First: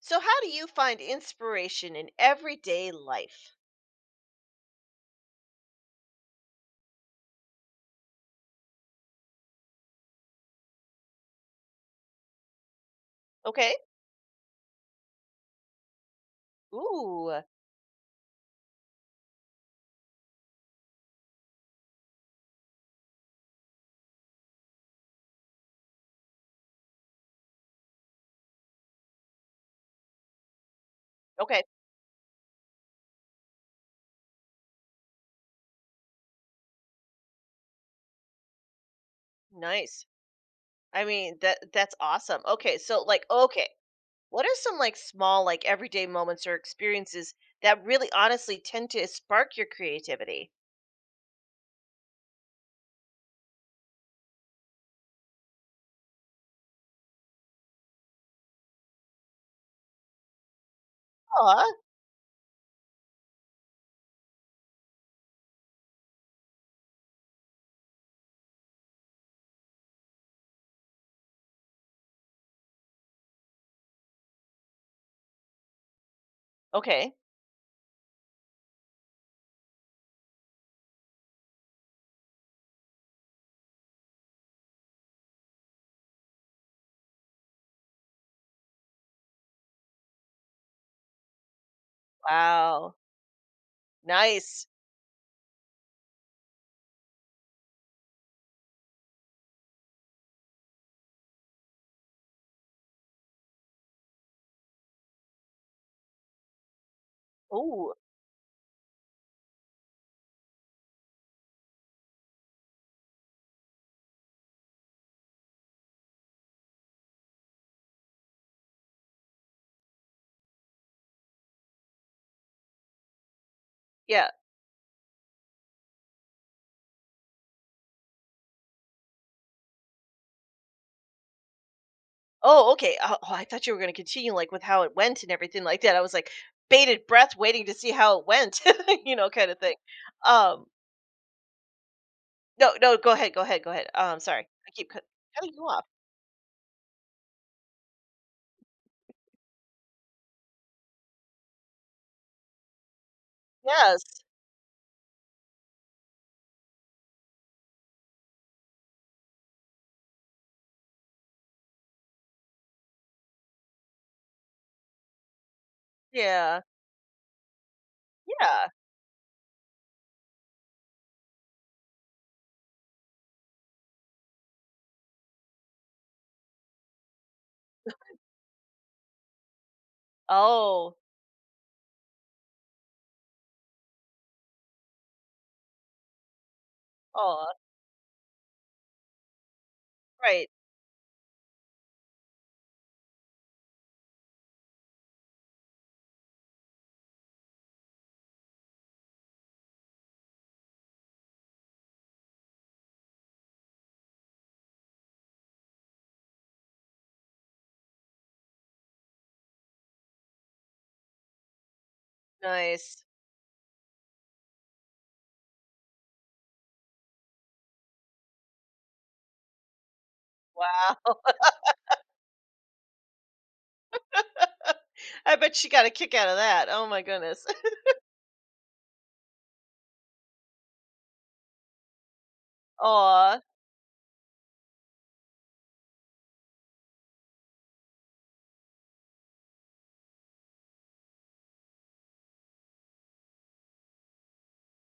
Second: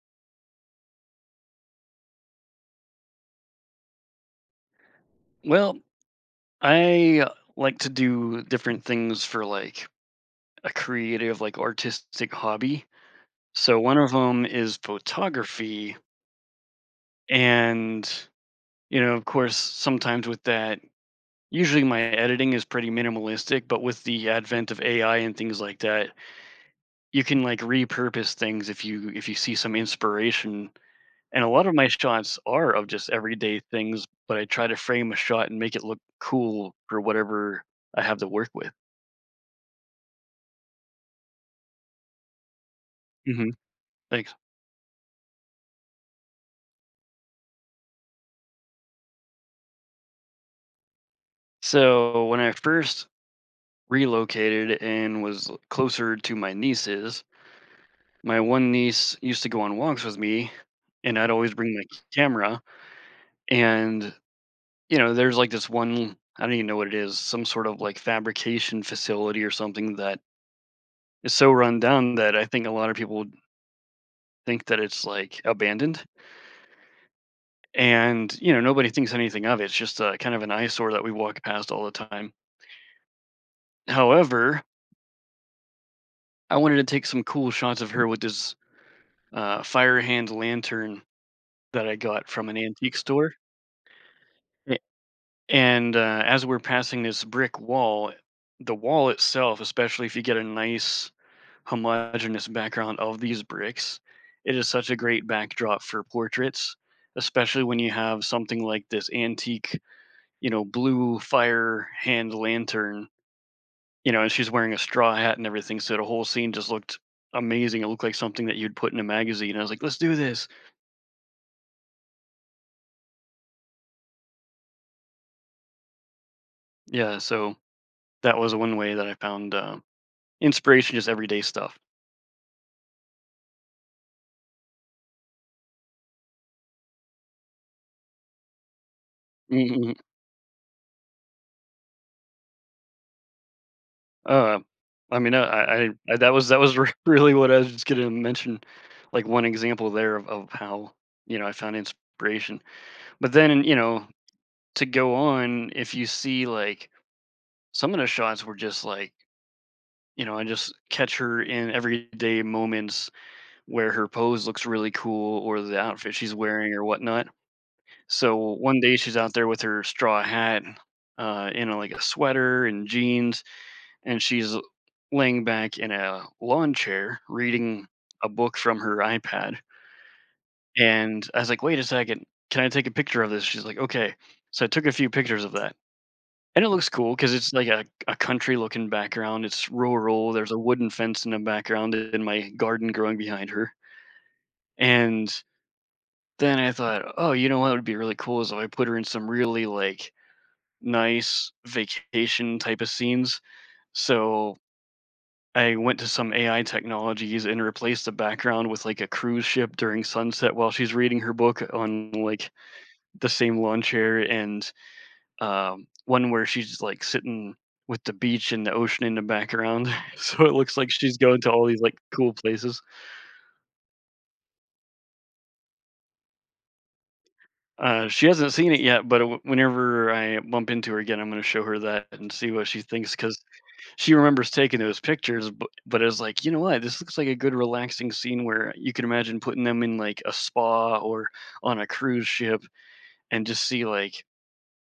So, how do you find inspiration in everyday life? Well, I like to do different things for like a creative, like artistic hobby. Okay. So one of them is photography. Ooh. And, you know, of course, sometimes with that, usually my editing is pretty minimalistic, but with the advent of AI and things like that, you can like repurpose things if you see some inspiration. And a Okay, lot of my shots are of just everyday things, but I try to frame a shot and make it look cool for whatever I have to work with. nice. I mean, that's awesome. Okay, so, like, Mm-hmm. okay, Thanks. what are some, like, small, like, everyday moments or experiences that really honestly tend to spark your creativity? So when I first relocated and was closer to my nieces, my one niece used to go on walks with me, and I'd always Aw. bring my camera. And you know, there's like this one I don't even know what it is, some sort of like fabrication facility or something that is so run down that I think a lot of people think that it's like abandoned. Okay. And you know, nobody thinks anything of it. It's just a, kind of an eyesore that we walk past all the time. However, I wanted to take some cool shots of her with this fire hand lantern that I got from an Wow. antique store. Nice. A- And as we're passing this brick wall, the wall itself, especially if you get a nice homogeneous background of these bricks, it is such a great backdrop for portraits, especially when you Ooh. have something like this antique, you know, blue fire hand lantern. You know, and she's wearing a straw hat and everything, so the whole scene just looked amazing. It looked like something that you'd put in a magazine. I was like, "Let's do this!" Yeah. Yeah, so that was one way that I found, inspiration, just everyday stuff. Oh, okay. Oh, oh, I thought you were going to continue, like, with how it went and everything like that. I was like bated breath waiting to see how it went, kind of thing. Mhm. Um No, no, go ahead, go ahead, go ahead. Sorry. uh, I keep cut I mean, cutting you I off. I I that was r really what I was just gonna mention, like, one example there of how, you know, I found inspiration. But then, you Yes. know, to go on, if you see, like, some of the shots were just, like, you know, I just catch her in everyday moments where her pose looks really cool or the outfit she's Yeah, wearing or whatnot. So yeah. one day she's out there with her straw hat, in a, like a sweater and jeans, and she's laying back in a lawn chair reading a book from her iPad. Oh, And I was like, "Wait a second, can I take a picture of this?" She's like, "Okay." So I took a few pictures of that, and it looks cool because oh. it's like a country looking background. It's rural. Right. There's a wooden fence in the background and my garden growing behind her. And then I thought, oh, you know what would be really cool is if I put her in some really like nice vacation type of scenes. So I went to some AI technologies and replaced the background with like a cruise ship during sunset while she's reading her book on like Nice. the same lawn chair and one where she's like sitting with the beach and the ocean in the background. So it looks like she's Wow. going to all these like cool places. I bet she got a kick out of that. Oh my goodness. She hasn't seen it yet, but whenever I bump into her again, I'm going to show her that and see what she thinks Aw. because she remembers taking those pictures, but it was like, you know what? This looks like a good relaxing scene where you can imagine putting them in like a spa or on a cruise ship and just see like,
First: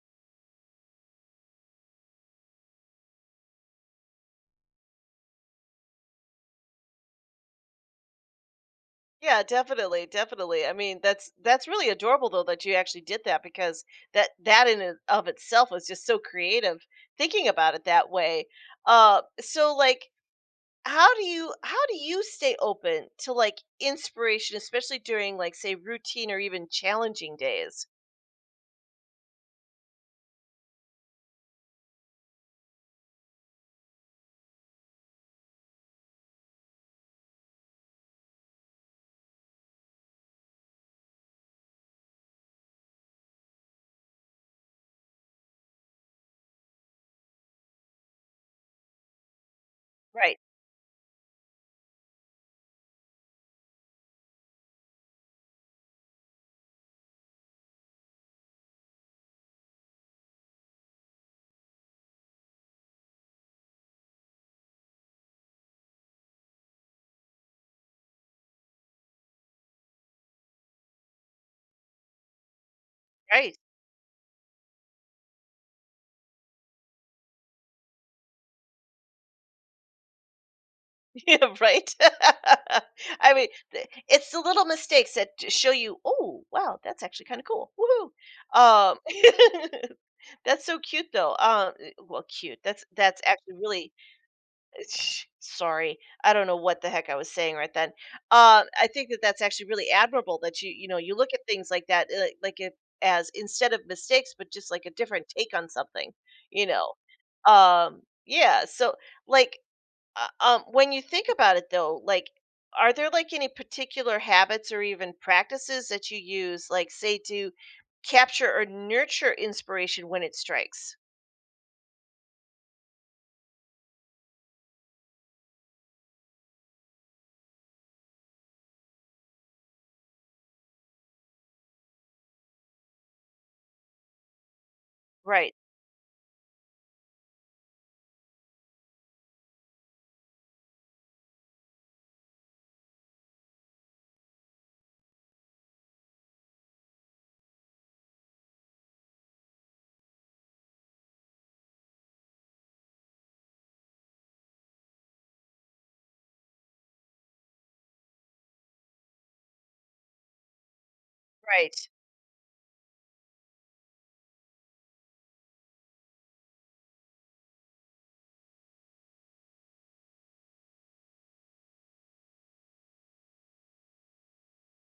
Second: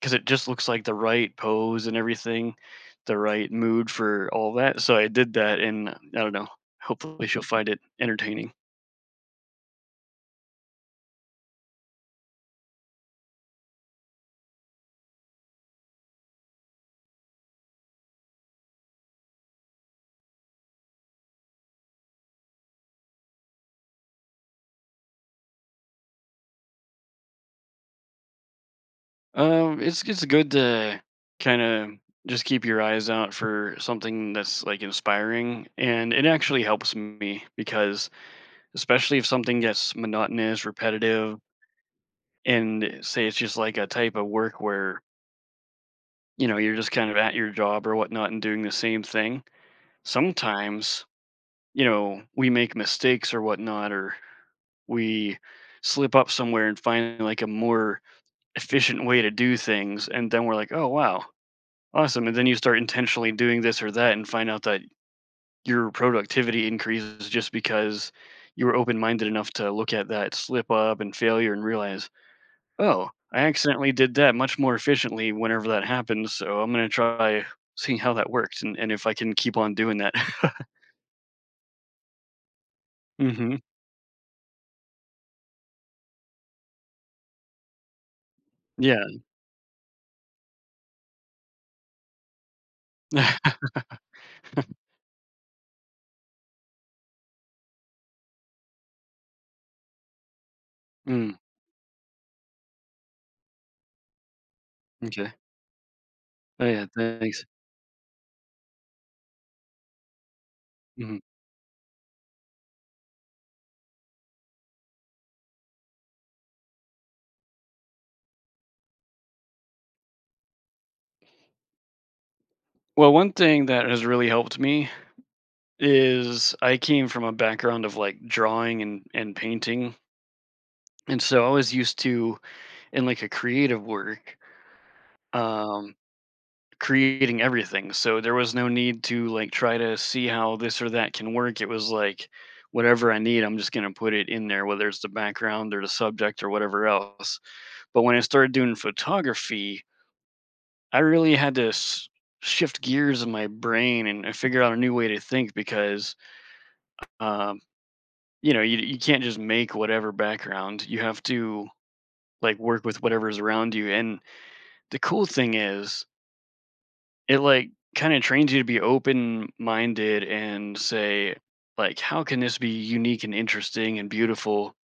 because it just looks like the right pose and everything, the right mood for all that. So I did that, and I don't know. Hopefully, she'll find it entertaining. Yeah, definitely, definitely. I mean, that's really adorable though that you actually did that because that in and of itself was just so creative, thinking about it that way. So, like, how do you stay open to, like, inspiration, especially during, like, say, routine or even challenging days? It's good to kind of just keep your eyes out for something that's like inspiring, and it actually helps me because especially if something gets monotonous, repetitive, and say it's just like a type of work where, you know, you're just kind of at your job or whatnot and doing the same thing. Right, Sometimes, you know, we make mistakes or whatnot, or we slip up somewhere and find like a more efficient way to do things. And then we're like, oh, wow, awesome. And then you start intentionally doing this or that and find out that your productivity increases just because you were open minded enough to look at that slip up and failure and realize, oh, I right. accidentally did that much more efficiently whenever that happens, so I'm gonna try seeing how that worked and if I can keep on doing that. Yeah, right. I mean, Mhm. It's the little mistakes that show you, oh wow, that's actually kind of cool. Woohoo. um Yeah. that's so cute though. Well, cute, that's actually really. Sorry, I don't know what the heck I was saying right then. I think that that's actually really admirable that you look Mm, at things like that, like it, as instead of mistakes but just, like, a different m'kay. take on something, Oh, you yeah, know. thanks. Yeah, so, like, when you Mhm. think about it though, like, are there, like, any particular habits or even practices that you use, like, say, to capture or nurture inspiration when it strikes? Well, one thing that has really helped me is I came from a background of, like, drawing and painting, and so I was used to in, like, a creative work, Right, um creating everything. So there was no need to like try to see how this or that can work. It was like whatever I need, I'm just going to put it in there, whether it's the background or the subject or whatever else. But when I started doing photography, I really had to shift gears in my brain and figure out a new way to think because, um, you know, you can't just make whatever background. You have to right. like work with whatever's around you. And the cool thing is, it like kind of trains you to be open minded and say like how can this be unique and interesting and beautiful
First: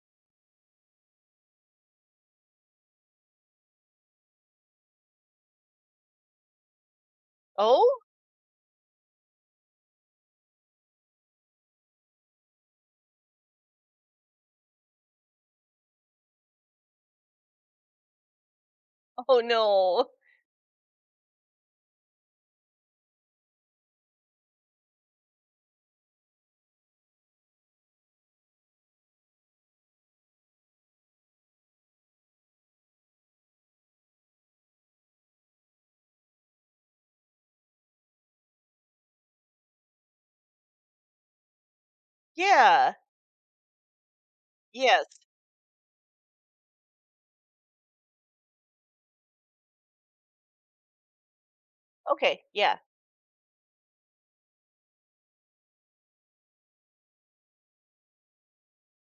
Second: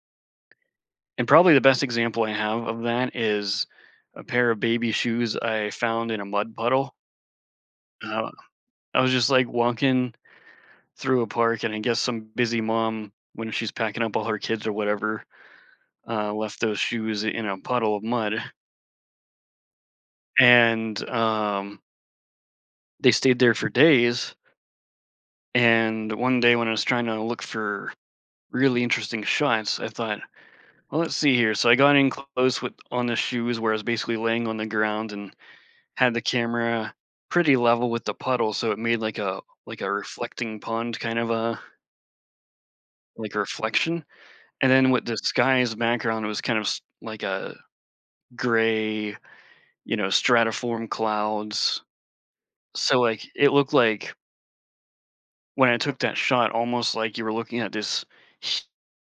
and probably the best example I have of that is a pair of baby shoes I found in a mud puddle. Oh. uh, I was just like walking through a park and I guess some busy mom when she's packing up all her kids or whatever left those shoes in a puddle of mud, Oh no. and they stayed there for days. And one day when I was trying to look for really interesting shots, I thought, well, let's see here. So I got in close with on the shoes where I was basically laying on the ground and had the camera pretty level with the puddle, so it made like a reflecting pond kind of a Yeah. like a reflection. And then with Yes. the sky's background, it was kind of like a gray, you know, stratiform clouds. Okay. Yeah. So like it looked like when I took that shot, almost like you were looking at this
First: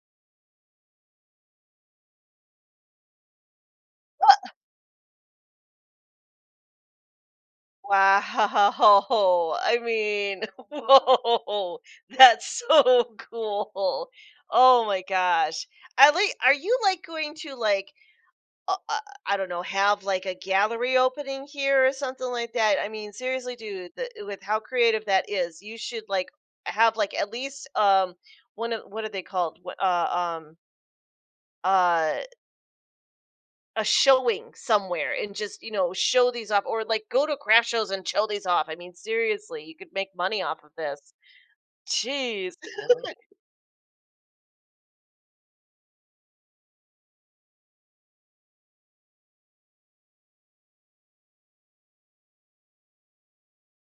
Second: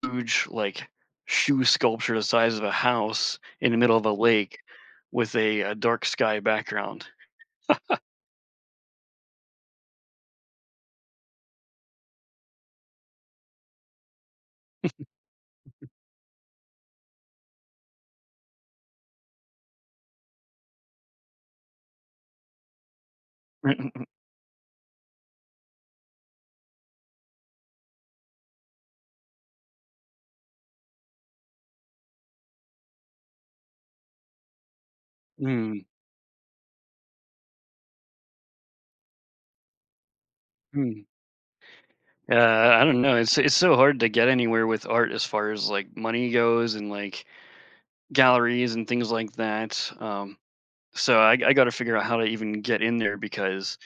huge like shoe sculpture the size of a house in the middle of a lake with a, dark sky background. Wow. I mean, whoa. That's so cool. Oh my gosh. I, like, are you, like, going to, like, uh, uh, I don't know, have, like, a gallery opening here or something like that? I mean, seriously, dude, with how creative that is, you should, like, have, like, at least one of what are they called? What, uh a showing somewhere and just, you Mm, know, show these off, or like go to craft shows and show these off. I mean, seriously, you could make money off of this. mm. Jeez. I don't know. It's so hard to get anywhere with art as far as like money goes and like galleries and things like that. So I got to figure out how to even get in there because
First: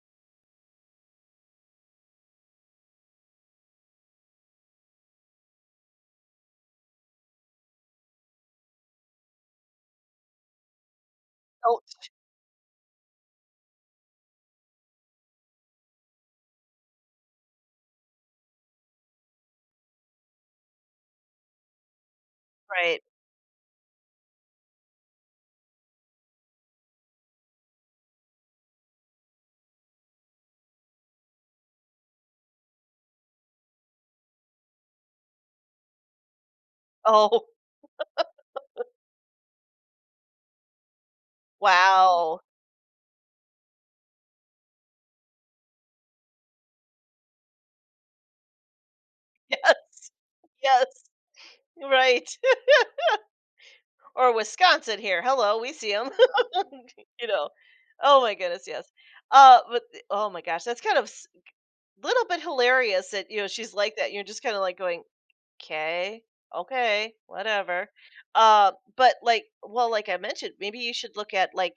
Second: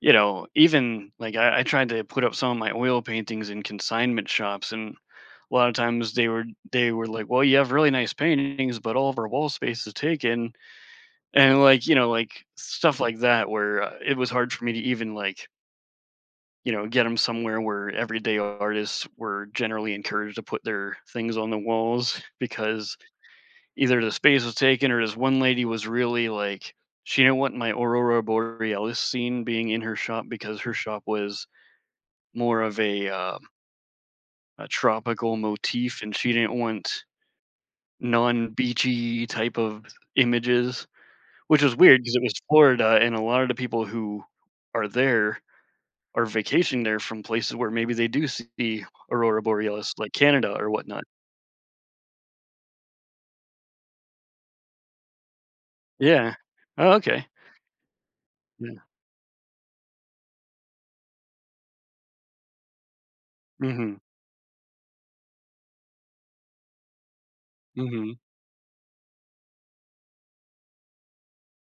you know even like I tried to put up some of my oil paintings in consignment shops, and a lot of times they were like, "Well, you have really nice paintings, but all of our wall space is taken," and Oh, like you know, like stuff like that, where it was hard for me to even like you know get them somewhere where everyday artists were generally encouraged to put their things on the walls because right. either the space was taken or this one lady was really like she didn't want my aurora borealis scene being in her shop because her shop was more of a tropical motif and she didn't want Oh, non-beachy type of images, which was weird because it was wow. Florida, and a lot of the people who are there are vacationing there from places where maybe they do see aurora borealis, Yes, like Canada or whatnot. yes, right. Or Wisconsin here, hello, we see them. Yeah. Oh, okay. You know, oh my goodness, Yeah. yes. But oh my gosh, that's kind of a little bit hilarious that, you know, she's like Mhm. that, you're just kind of like going. Okay. Okay, whatever. Mhm. But, like, well, like I mentioned, maybe you should look at, like,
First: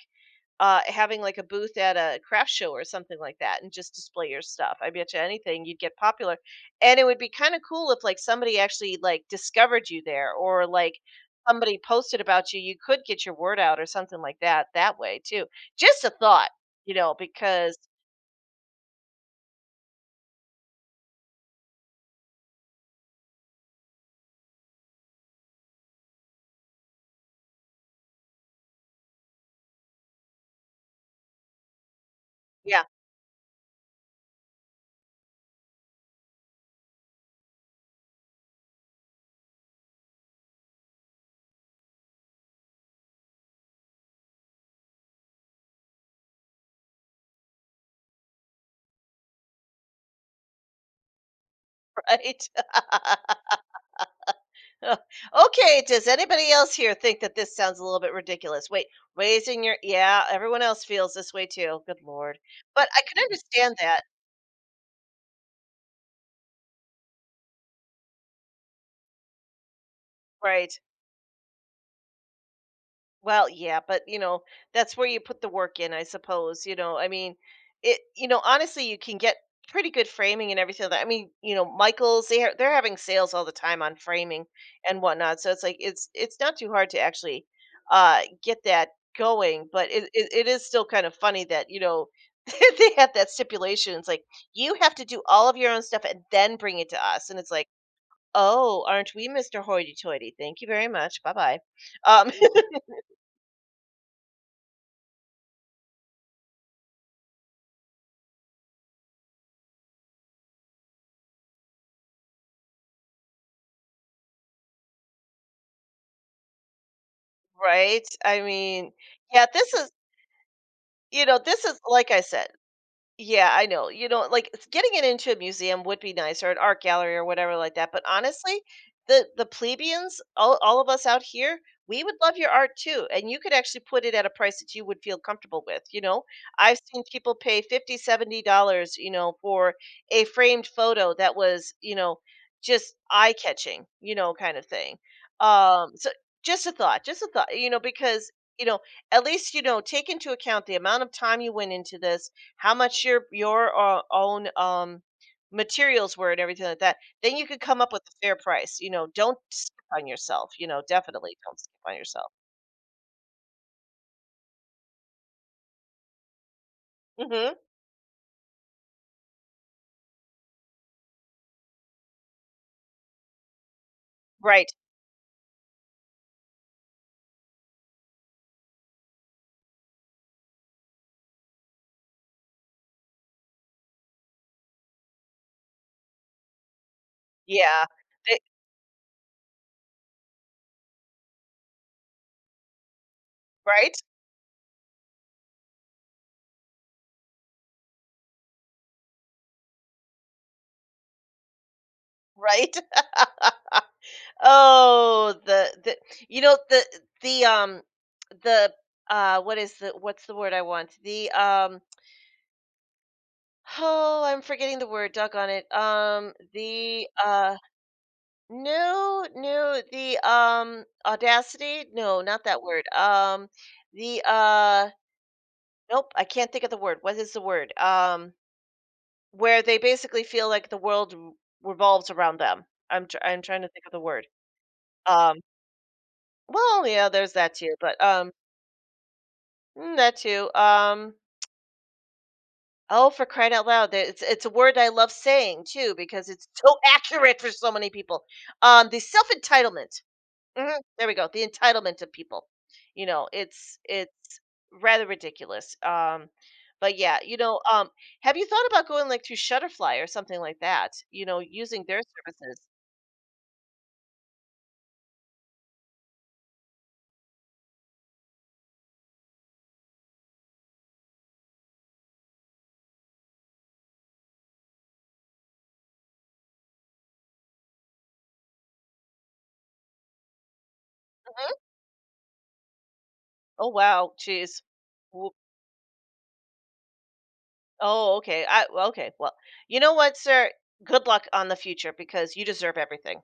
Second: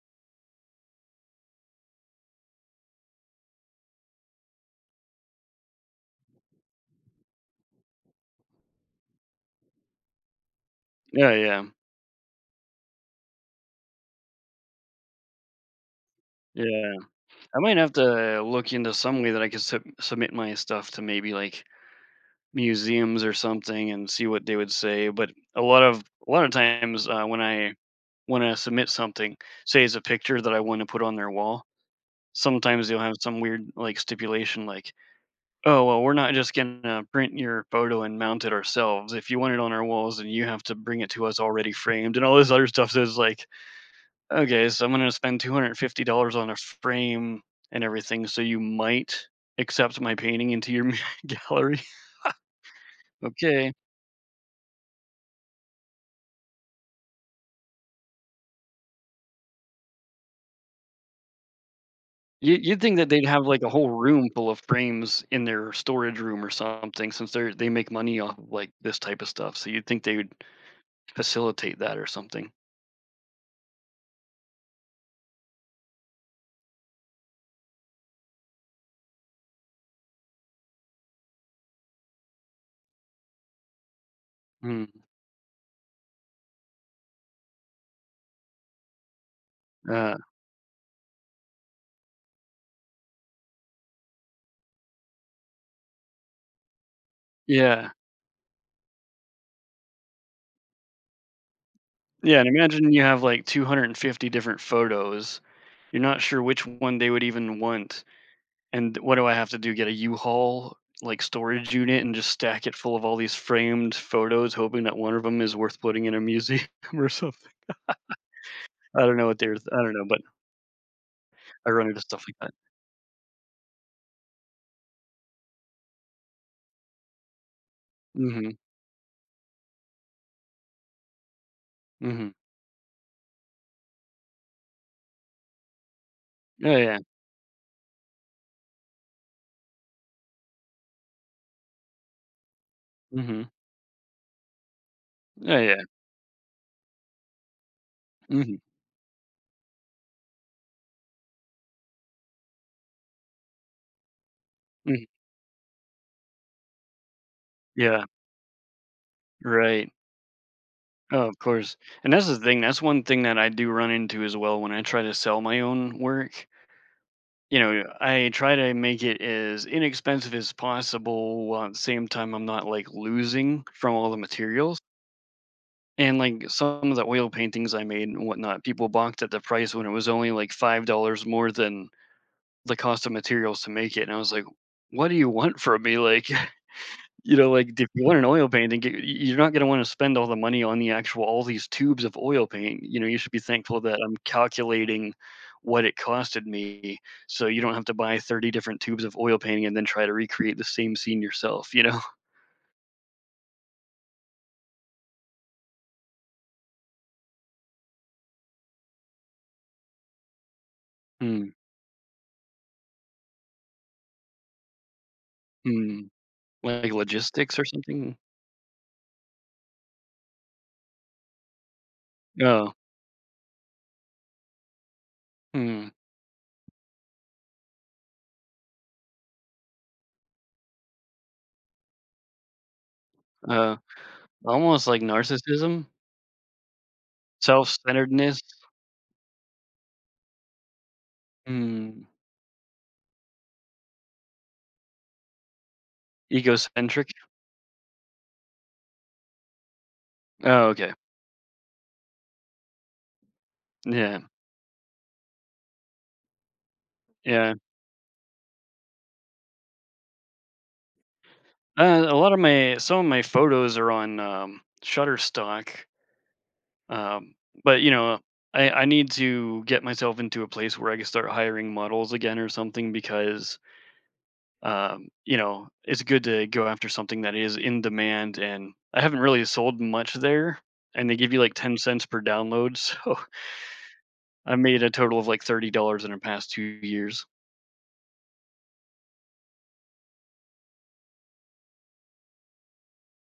having, like, a booth at a craft show or something like that and just display your stuff. I bet you anything you'd get popular, and it would be kinda cool if, like, somebody actually, like, discovered you there, or, like, Yeah, yeah. somebody posted about you, you could get your word out or something like that that way too. Just a thought, you Yeah. know, I because. might have to look into some way that I could sub submit my stuff to maybe, like, museums or something and see what they would say, but a lot of times, when I submit something, say it's a picture that I wanna put on their wall, Yeah, sometimes they'll have some weird, like, stipulation like, "Oh, well, we're not just gonna print your photo and mount it ourselves. If you want it on our walls, then you have to bring it to us already framed," and all this other stuff. So it's like, "Okay, so I'm gonna spend $250 on a frame and everything, so you might accept my painting into your gallery? right? Okay." Okay, does anybody else here think that this sounds a little bit ridiculous? Wait, raising your, yeah, everyone else feels this way too. Good lord. You you'd But think I that could they'd have, like, a understand whole that. room full of frames in their storage room or something since they make money off of, like, this type of stuff, so you'd think they would Right. facilitate that or something. Well, yeah, but, you know, that's where you put the work in, I suppose. You know, I mean, it. You know, honestly, you can get pretty good framing and everything. Like that, I mean, you know, Michaels, they they're having sales all the time on framing and Mm, whatnot. So it's like, it's not too hard to actually get that going. But it uh, it, it is still kind of funny that, you know, they have that stipulation. It's like, you have to do all of your own stuff and then bring it to us, and it's like. yeah. Oh, aren't we Mr. Hoity Toity? Thank you very much. Bye bye. Um, Yeah, and imagine you have, like, 250 different photos. You're not sure which one they would even want, and what do I have to do? Get a U-Haul, like, storage unit and just stack it full of all these framed photos, hoping that one of them is worth putting in a museum or something. Right? I mean, I don't know what yeah, they're this I is, don't know, but you know, this I is run into like I stuff like said, that. yeah, I know. You know, like, getting it into a museum would be nice, or an art gallery or whatever like that. But Mhm. honestly, the plebeians, all of us out here, we would Mhm. love your art too. And you could actually put it at a price that you would feel comfortable with. You know, Oh, I've yeah. seen people pay 50, $70, you know, for a framed photo that was, you know, just eye Mhm. catching, you know, kind of thing. Oh, yeah. So just a thought, you know, because, Mhm. you know, at least, you know, take into account the amount of time you went into this, how much your own Mhm. materials were and everything like that. Then you could come up with Yeah. a fair price. You know, don't skip Right. on yourself. You know, Oh, definitely of don't skip course. on And that's yourself. the thing. That's one thing that I do run into as well when I try to sell my own work. Hmm. You know, I try to make it as inexpensive as possible while at the same time I'm not like losing from all the Right. materials. And like some of the oil paintings I made and whatnot, people balked at the price when it was only like $5 more than the cost of materials to make it. And I was like, what do you want from me? Like, you know, like, Yeah. if you want an They. oil painting, g y you're not gonna wanna spend all the money on the actual all these tubes of oil paint, you know, you should be thankful Right. that I'm calculating what it costed me, so you don't have to buy 30 different tubes of oil painting and then try to recreate the same scene yourself, you know? Right. Oh, the you know, the um the what is the, what's the word I want? The Mm, oh, I'm forgetting the word. Duck on it. mm, like The logistics or something? No, no, the, audacity? No, not that Oh, word. The, mm, nope, I can't think of the word. What is the word? Where they basically feel like the world r revolves around them. I'm tr I'm trying to uh, think of the word. almost like Um, narcissism? well, yeah, there's that too, but, Self-centeredness? mm, that too. Mm, Oh, for crying out loud, that it's a word I love saying too because it's so egocentric? accurate for so many people. The self-entitlement. Oh, Mhm. okay. There we go. The entitlement of people. You know, it's Yeah, rather ridiculous. But yeah, you yeah. know, have you thought about going, like, through Shutterfly or something like that? You know, using their A lot of services. my some of my photos are on Shutterstock, um, but you know, I need to get myself into a place where I can start hiring models again or something because you know it's good to go after something that is in demand, and I haven't really sold much there, and they give you like 10 cents per download, so Oh wow, I geez. made a total of Wo- like $30 in the past 2 years. Oh okay. I, well, okay. Well, you know what, sir? Good luck on the future because you deserve everything.